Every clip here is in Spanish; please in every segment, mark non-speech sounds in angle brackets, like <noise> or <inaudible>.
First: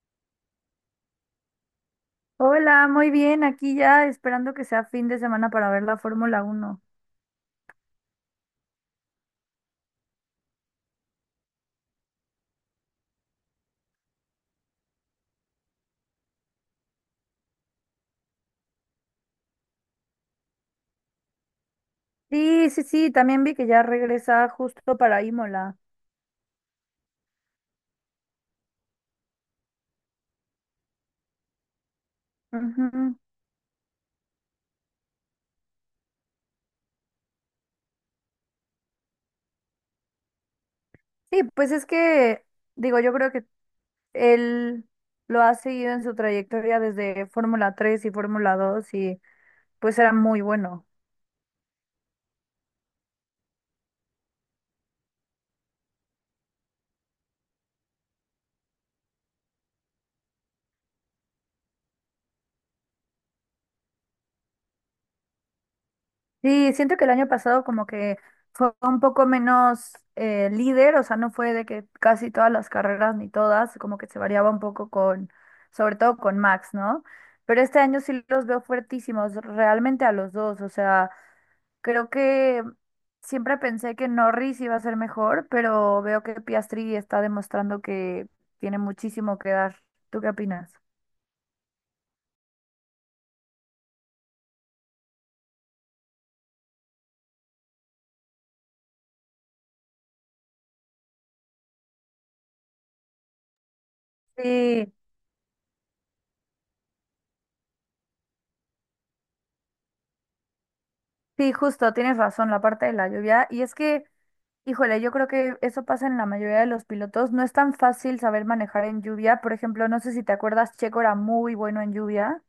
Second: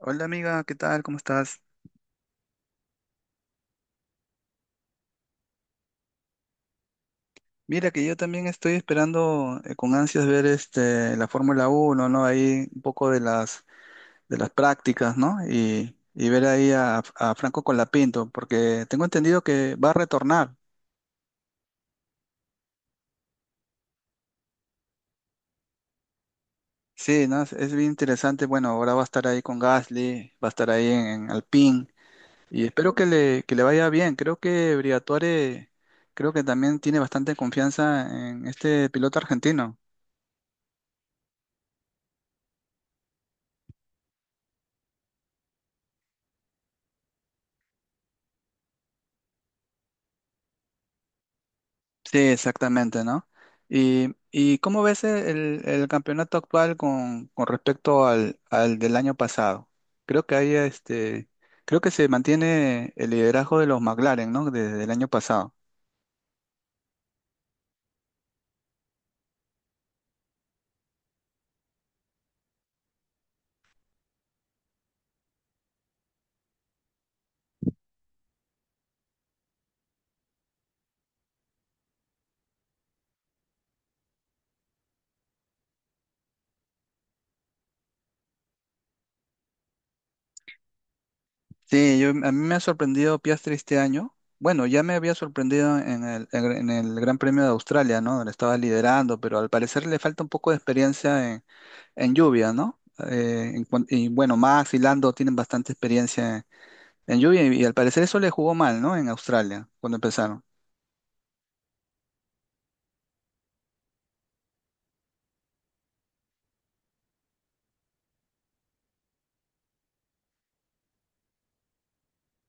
Hola amiga, ¿qué tal? ¿Cómo estás? Hola, muy bien, aquí ya esperando que sea fin de semana para ver la Fórmula 1. Mira que yo también estoy esperando con ansias ver la Fórmula Uno, ¿no? Ahí un poco de las prácticas, ¿no? Y ver ahí a Franco Colapinto, porque tengo entendido que va a retornar. Sí, sí, sí, también vi que ya regresa justo para Imola. Sí, ¿no? Es bien interesante. Bueno, ahora va a estar ahí con Gasly, va a estar ahí en Alpine y espero que Ujú. Que le vaya bien. Creo que Briatore, creo que también tiene bastante confianza en este piloto argentino. Sí, pues es que, digo, yo creo que él lo ha seguido en su trayectoria desde Fórmula 3 y Fórmula 2 y pues era muy bueno. Sí, exactamente, ¿no? ¿Y cómo ves el campeonato actual con respecto al del año pasado? Creo que hay creo que se mantiene el liderazgo de los McLaren, ¿no? Desde el año pasado. Sí, siento que el año pasado como que fue un poco menos líder. O sea, no fue de que casi todas las carreras ni todas, como que se variaba un poco con, sobre todo con Max, ¿no? Pero este año sí los veo fuertísimos, realmente a los dos. O sea, creo que siempre pensé que Norris iba a ser mejor, pero veo que Piastri está demostrando que tiene muchísimo que dar. ¿Tú qué opinas? Sí, a mí me ha sorprendido Piastri este año. Bueno, ya me había sorprendido en el Gran Premio de Australia, ¿no? Donde estaba liderando, pero al parecer le falta un poco de experiencia en lluvia, ¿no? Y bueno, Max y Sí, Lando tienen bastante experiencia en lluvia, y al parecer eso le jugó mal, ¿no? En Australia, cuando empezaron. sí, justo, tienes razón, la parte de la lluvia. Y es que híjole, yo creo que eso pasa en la mayoría de los pilotos. No es tan fácil saber manejar en lluvia. Por ejemplo, no sé si te acuerdas, Checo era muy bueno en lluvia.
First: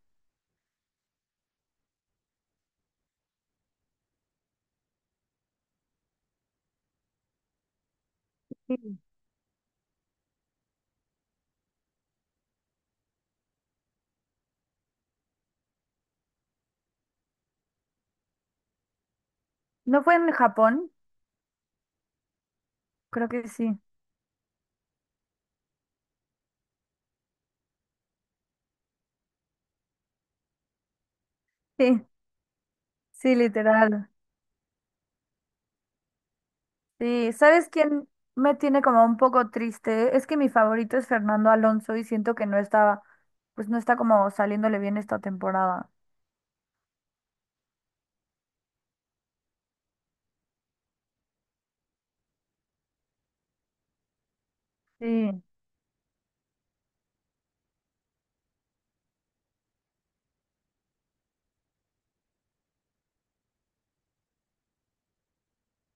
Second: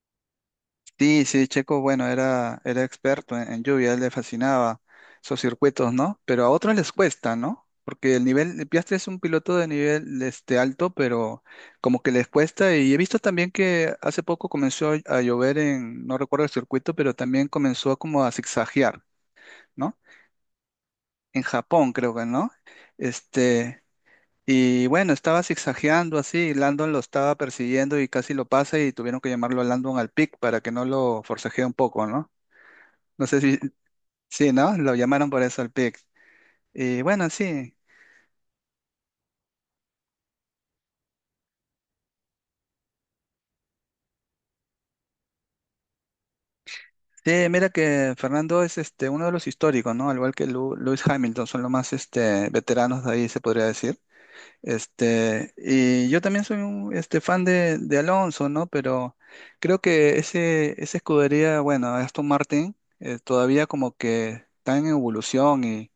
Sí, sí, Checo, bueno, era experto en lluvia, a él le fascinaba esos circuitos, ¿no? Pero a otros les cuesta, ¿no? Porque el nivel, Piastri Sí. es un piloto de nivel alto, pero como que les cuesta. Y he visto también que hace poco comenzó a llover no recuerdo el circuito, pero también comenzó como a zigzaguear, ¿no? ¿No fue en Japón? En Japón, creo que, ¿no? Creo que sí. Este, Y bueno, estaba zigzagueando así, y Landon lo estaba persiguiendo y casi lo pasa y tuvieron que llamarlo a Landon al pick para que no lo forcejee un poco, Sí, ¿no? No sí, sé si, literal. sí, ¿no? Lo llamaron por eso al pick. Y bueno, Sí, ¿sabes sí. quién me tiene como un poco triste? Es que mi favorito es Fernando Alonso y siento que pues no está como saliéndole bien esta temporada. Sí, mira que Fernando es uno de los históricos, ¿no? Al igual que Lewis Hamilton, son los más veteranos de ahí, se podría decir. Sí. Y yo también soy un fan de Alonso, ¿no? Pero creo que esa escudería, bueno, Aston Martin, todavía como que está en evolución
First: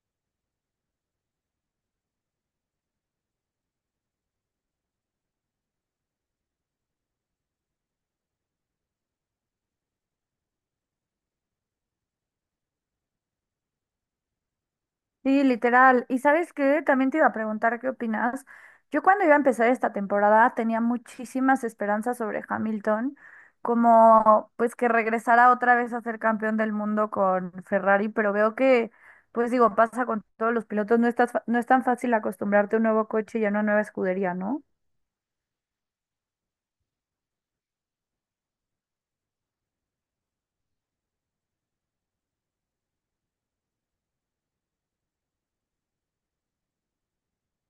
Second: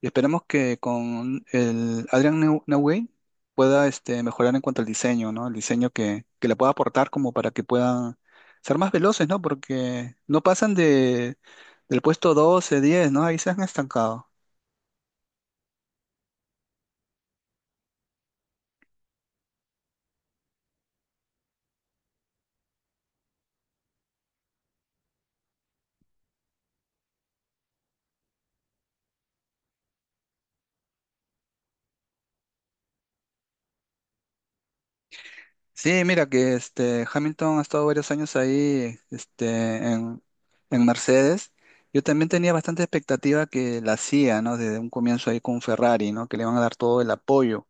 y esperemos que con el Newey pueda mejorar en cuanto al diseño, ¿no? El diseño que le pueda aportar como para que puedan ser más veloces, ¿no? Porque no pasan del puesto 12 diez, ¿no? Ahí se han estancado. Sí, literal. ¿Y sabes qué? También te iba a preguntar qué opinas. Yo cuando iba a empezar esta temporada tenía muchísimas esperanzas sobre Hamilton, como pues que regresara otra vez a ser campeón del mundo con Ferrari, pero veo que, pues digo, pasa con todos los pilotos, no es tan fácil acostumbrarte a un nuevo coche y a una nueva escudería, ¿no? Sí, mira que este Hamilton ha estado varios años ahí en, en Mercedes. Yo también tenía bastante expectativa que la CIA, ¿no? Desde un comienzo ahí con Ferrari, ¿no? Que le van a dar todo el apoyo.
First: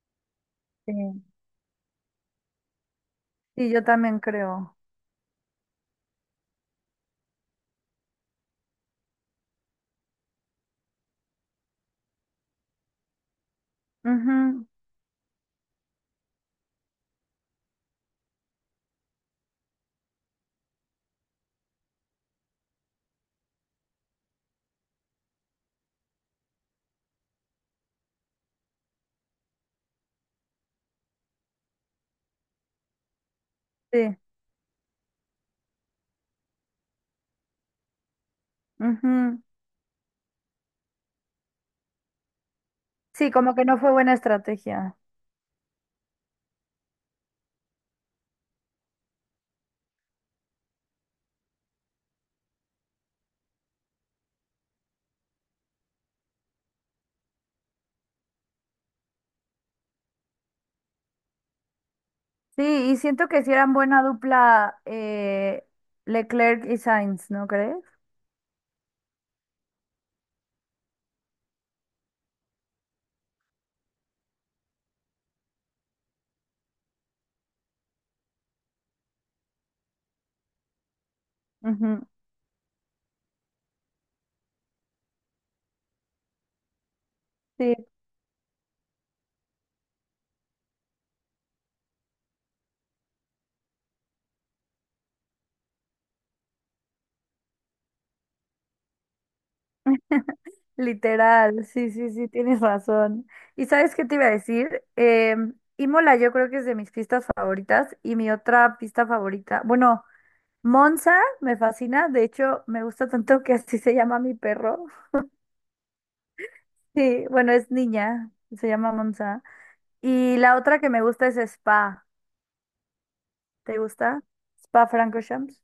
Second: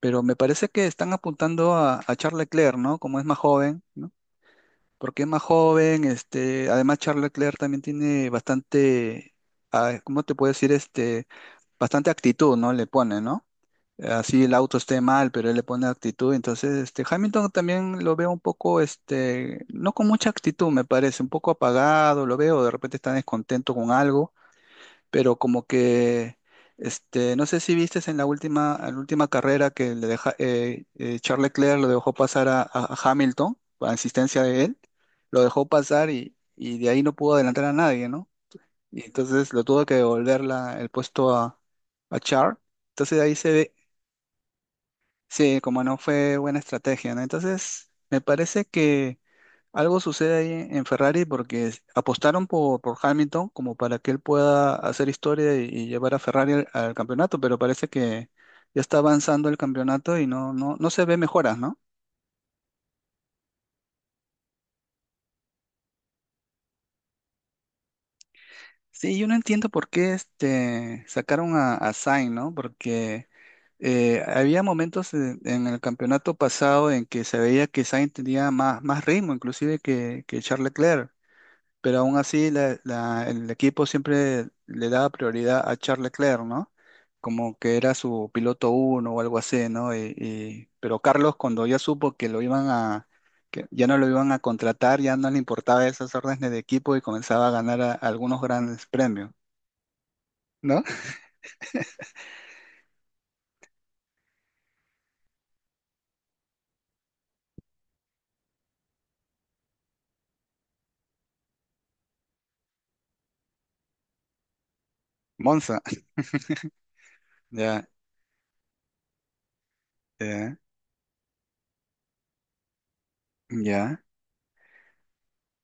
Pero me parece que Sí. están apuntando a Charles Leclerc, ¿no? Como es más Sí, joven, yo ¿no? también creo. Porque es más joven, además Charles Leclerc también tiene bastante, ah, ¿cómo te puedo decir? Bastante actitud, ¿no? Le pone, ¿no?, así el Ujú, auto esté mal, pero él le pone actitud. Entonces, Hamilton también lo veo un poco, no con mucha actitud, me parece, un poco apagado, lo veo, de repente está descontento con algo, pero como que, no sé si viste en en la última carrera que le deja, Charles Leclerc lo dejó pasar a Hamilton, a sí, insistencia de él, lo dejó pasar y de ahí no pudo adelantar a nadie, ¿no? Y ujú. entonces lo tuvo que devolver el puesto a Charles. Entonces de Sí, ahí se como que ve. no fue buena estrategia. Sí, como no fue buena estrategia, ¿no? Entonces, me parece que algo sucede ahí en Ferrari porque apostaron por Hamilton como para que él pueda hacer historia y llevar a Ferrari al campeonato, pero parece que ya está avanzando el campeonato y no se ve mejoras, ¿no? Sí, y siento que si eran buena dupla Leclerc y Sainz, ¿no crees? Sí, yo no entiendo por qué sacaron a Sainz, ¿no? Porque había momentos en el campeonato pasado en que se veía que Sainz tenía más ritmo, inclusive que Charles Leclerc, pero Ujú, aún así el equipo siempre le daba prioridad a Charles Leclerc, ¿no? Como que sí, era su piloto uno o algo así, ¿no? Pero Carlos, cuando ya supo que lo iban que ya no lo iban a contratar, ya no le importaba esas órdenes de equipo y comenzaba a ganar algunos grandes premios, ¿no? <laughs> literal, sí, sí, sí, tienes razón. ¿Y sabes qué te iba a decir? Imola yo creo que es de mis pistas favoritas y mi otra pista favorita, bueno, Monza me fascina, de hecho me gusta tanto que así se llama mi perro. Monza, Sí, bueno, es ya, niña, se llama Monza. Y la ya, otra que me gusta es Spa, ¿te ya. gusta? Spa Francorchamps,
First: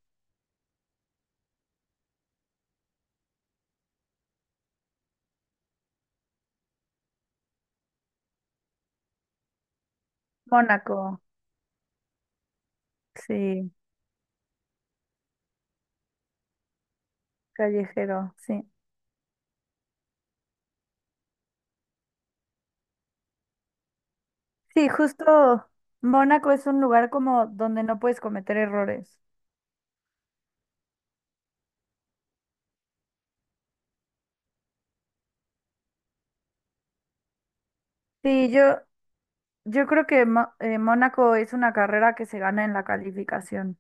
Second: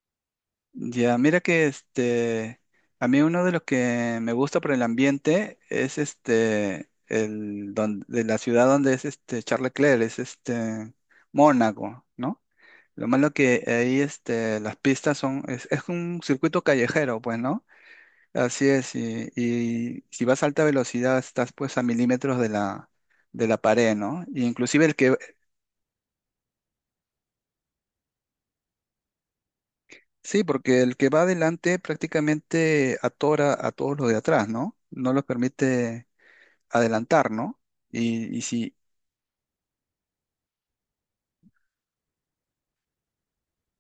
Ya, mira que a mí uno de los que me gusta por el ambiente es de la ciudad donde es Charles Leclerc, es Mónaco, Mónaco, ¿no? Lo malo que sí. ahí las pistas son, es un circuito callejero, pues, ¿no? Callejero, sí. Así es, y si vas a alta velocidad estás pues a milímetros de de la pared, ¿no? Y inclusive Sí, el que, justo Mónaco es un lugar como donde no puedes cometer errores. sí, porque el que va adelante prácticamente atora a todos los de atrás, ¿no? No los permite adelantar, ¿no? Y Sí, si, yo creo que Mónaco es una carrera que se gana en la calificación.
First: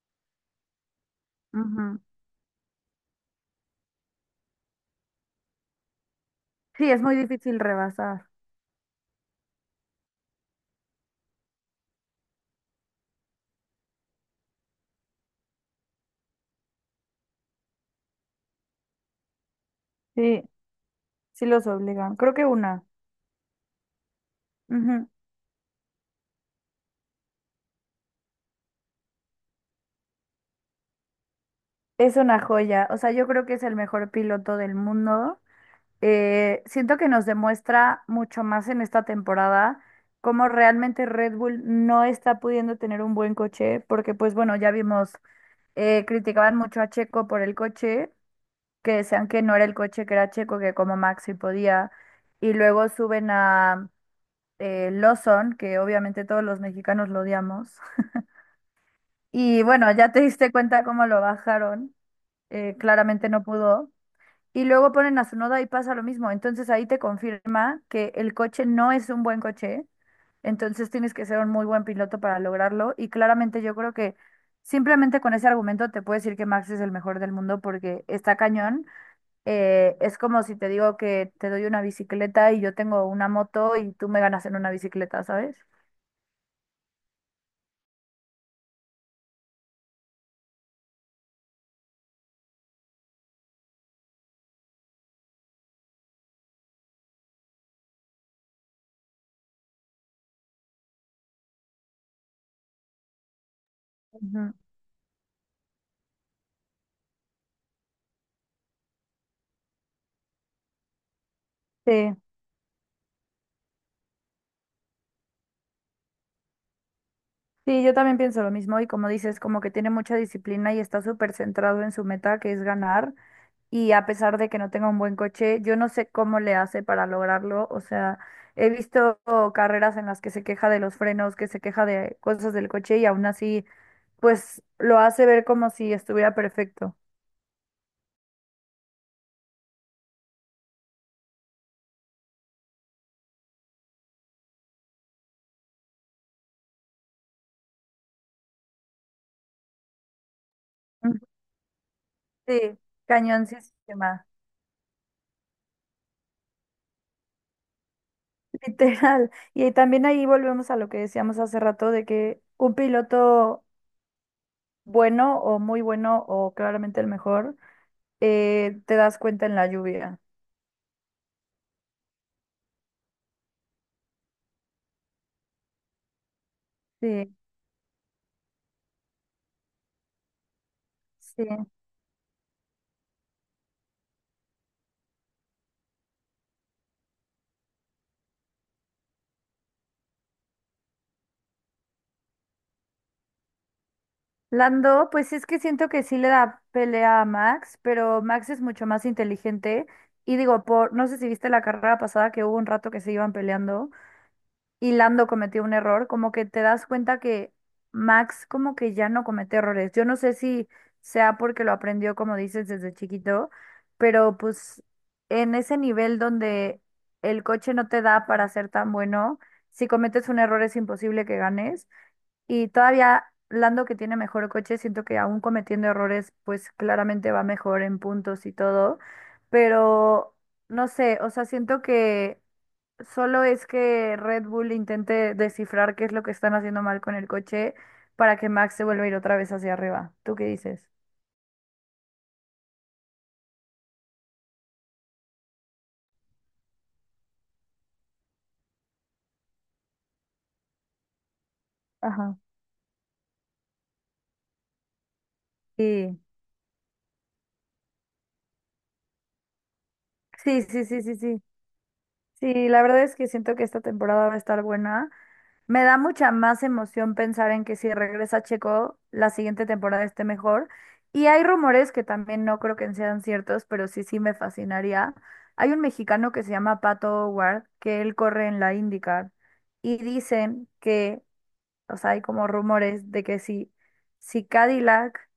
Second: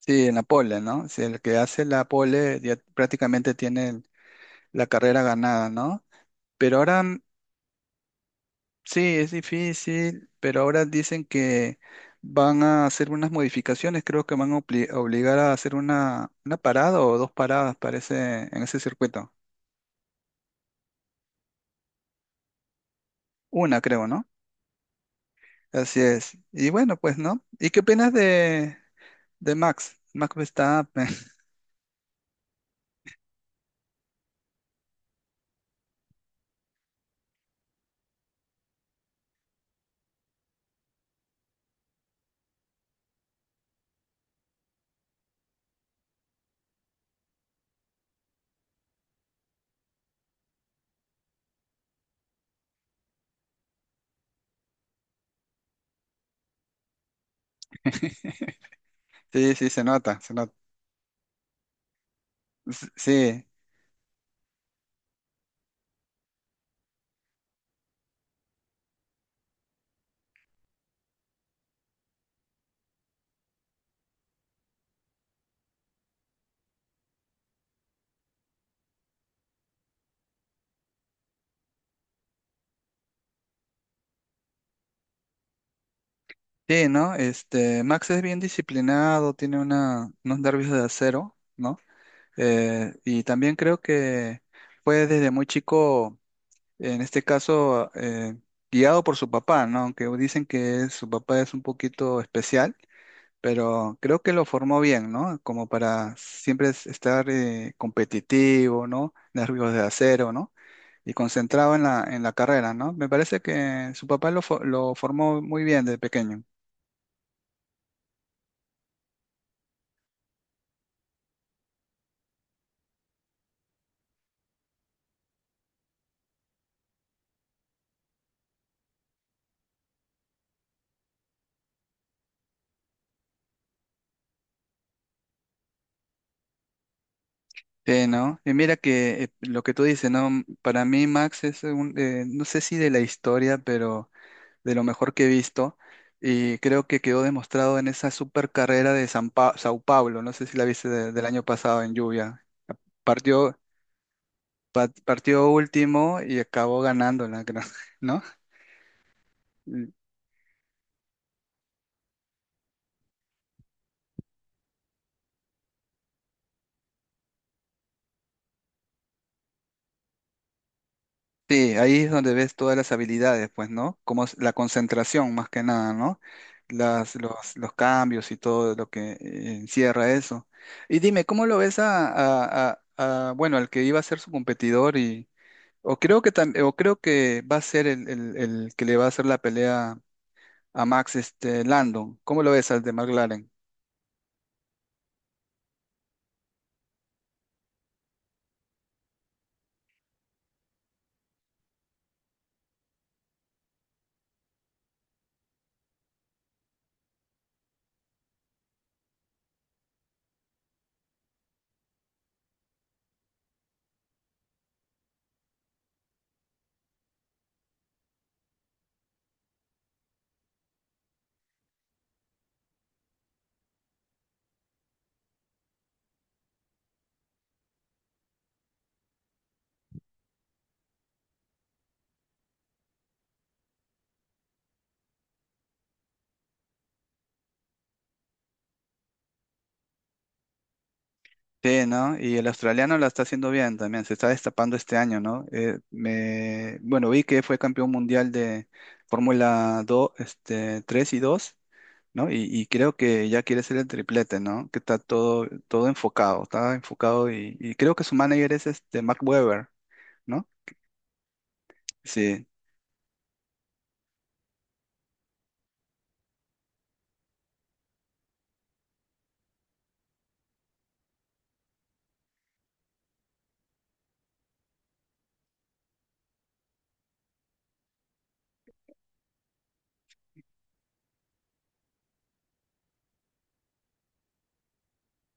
sí, en la pole, ¿no? Si el que hace Ujú. la pole ya prácticamente tiene la carrera ganada, ¿no? Pero Sí, es ahora muy difícil rebasar. sí, es difícil, pero ahora dicen que van a hacer unas modificaciones, creo que van a obligar a hacer una parada o dos paradas, parece, en ese circuito. Sí, sí los obligan. Creo que una. Una, creo, ¿no? Ujú. Así es. Y bueno, pues, ¿no? ¿Y qué opinas de Max? Max Verstappen. <laughs> Es una joya. O sea, yo creo que es el mejor piloto del mundo. Siento que nos demuestra mucho más en esta temporada cómo realmente Red Bull no está pudiendo tener un buen coche, porque pues bueno, ya vimos criticaban mucho a Checo por el coche, que decían que no era el coche, que era Checo, que como Max sí podía. Y luego suben a Lawson, que obviamente todos los mexicanos lo odiamos. Sí, Y sí, se bueno, ya nota, te se diste nota. cuenta cómo lo bajaron. Claramente no Sí. pudo. Y luego ponen a noda y pasa lo mismo. Entonces ahí te confirma que el coche no es un buen coche. Entonces tienes que ser un muy buen piloto para lograrlo. Y claramente yo creo que simplemente con ese argumento te puedo decir que Max es el mejor del mundo porque está cañón. Es como si te digo que te doy una bicicleta y yo tengo una moto y tú me ganas en una bicicleta, ¿sabes? Sí, ¿no? Max es bien disciplinado, tiene unos nervios de acero, ¿no? Y también creo que fue desde muy chico, en este caso, guiado por su papá, ¿no? Aunque dicen que su papá es un poquito especial, pero creo que lo Ujú. formó bien, ¿no? Como para siempre estar competitivo, ¿no? Nervios de acero, ¿no? Y concentrado en Sí, en la carrera, ¿no? Me parece que su papá lo, lo formó muy bien desde pequeño. sí, yo también pienso lo mismo y como dices, como que tiene mucha disciplina y está súper centrado en su meta, que es ganar. Y a pesar de que no tenga un buen coche, yo no sé cómo le hace para lograrlo. O sea, he visto carreras en las que se queja de los frenos, que se queja de cosas del coche y aún así, pues lo hace ver como si estuviera perfecto. Sí, ¿no? Y mira que lo que tú dices, ¿no? Para mí Max es un, no sé si de la historia, pero de lo mejor que he visto y creo que quedó demostrado en esa super carrera de Sao Paulo, no sé si la viste Ujú. del año pasado en lluvia. Sí, cañón Partió, sistema, Partió último y acabó ganándola, creo, <laughs> ¿no? <laughs> literal. Y también ahí volvemos a lo que decíamos hace rato de que un piloto bueno o muy bueno o claramente el mejor, te das cuenta en la lluvia. Sí, ahí es donde ves todas las habilidades, pues, ¿no? Como es la concentración más que nada, ¿no? Sí, Los cambios y todo lo que encierra eso. Y dime, ¿cómo sí. lo ves a, bueno, al que iba a ser su competidor o creo que o creo que va a ser el que le va a hacer la pelea a Max, Landon. ¿Cómo lo ves al de Mark? Lando, pues es que siento que sí le da pelea a Max, pero Max es mucho más inteligente. Y digo, por, no sé si viste la carrera pasada que hubo un rato que se iban peleando y Lando cometió un error, como que te das cuenta que Max como que ya no comete errores. Yo no sé si sea porque lo aprendió, como dices, desde chiquito, pero pues en ese nivel donde el coche no te da para ser tan bueno, si cometes un error es imposible que ganes. Y todavía Lando que tiene mejor coche, siento que aún cometiendo errores, pues claramente va mejor en puntos y todo, pero no sé, o sea, siento que solo es que Red Bull intente descifrar qué es lo que están haciendo mal con el coche para que Max se vuelva a ir otra vez hacia arriba. ¿Tú qué dices? Sí, ¿no? Y el australiano la está haciendo bien también, se está destapando este año, ¿no? Bueno, vi que fue campeón mundial de Fórmula 2, 3 y 2, ¿no? Ajá. Y creo que ya quiere ser el triplete, ¿no? Que está todo Sí, enfocado, está enfocado y creo que su manager es este Mark Webber, ¿no? sí, sí, sí, sí, sí. Sí. Sí, la verdad es que siento que esta temporada va a estar buena. Me da mucha más emoción pensar en que si regresa Checo, la siguiente temporada esté mejor. Y hay rumores que también no creo que sean ciertos, pero sí, sí me fascinaría. Hay un mexicano que se llama Pato Ward, que él corre en la IndyCar, y dicen que o sea, hay como rumores de que si Cadillac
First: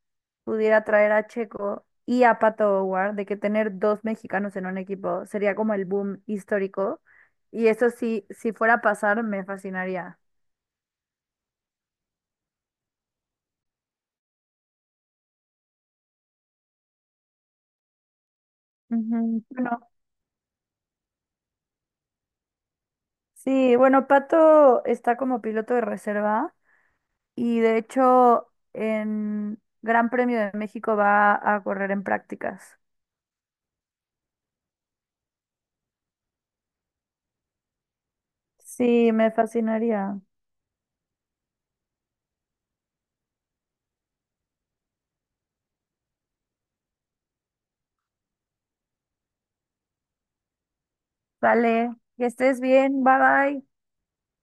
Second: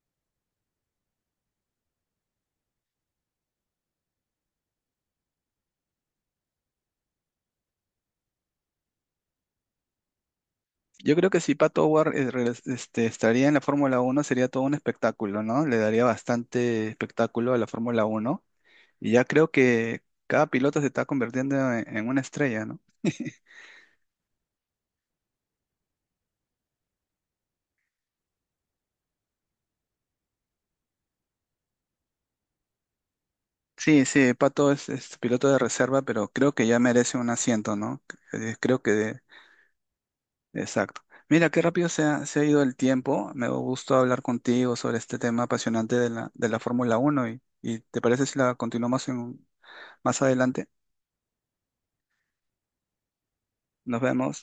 pudiera traer a Checo y a Pato O'Ward, de que tener dos mexicanos en un equipo sería como el boom histórico. Y eso sí, si fuera a pasar, me fascinaría. Yo creo que si Pato Howard estaría en la Fórmula uno sería todo un espectáculo, ¿no? Le daría bastante espectáculo a la Fórmula uno. Y ya Ujú. creo Bueno, que cada piloto se está convirtiendo en una estrella, ¿no? sí, bueno, Pato está como piloto de reserva y de hecho en Gran Premio de México va a correr en prácticas. Sí, sí, Pato es piloto de reserva, pero creo que ya merece un asiento, ¿no? Eh, Creo Sí, que, me fascinaría. exacto. Mira, qué rápido se ha ido el tiempo. Me dio gusto hablar contigo sobre este tema apasionante de de la Fórmula Uno y ¿te parece si la continuamos más adelante? Vale, que estés bien, bye bye. Nos vemos.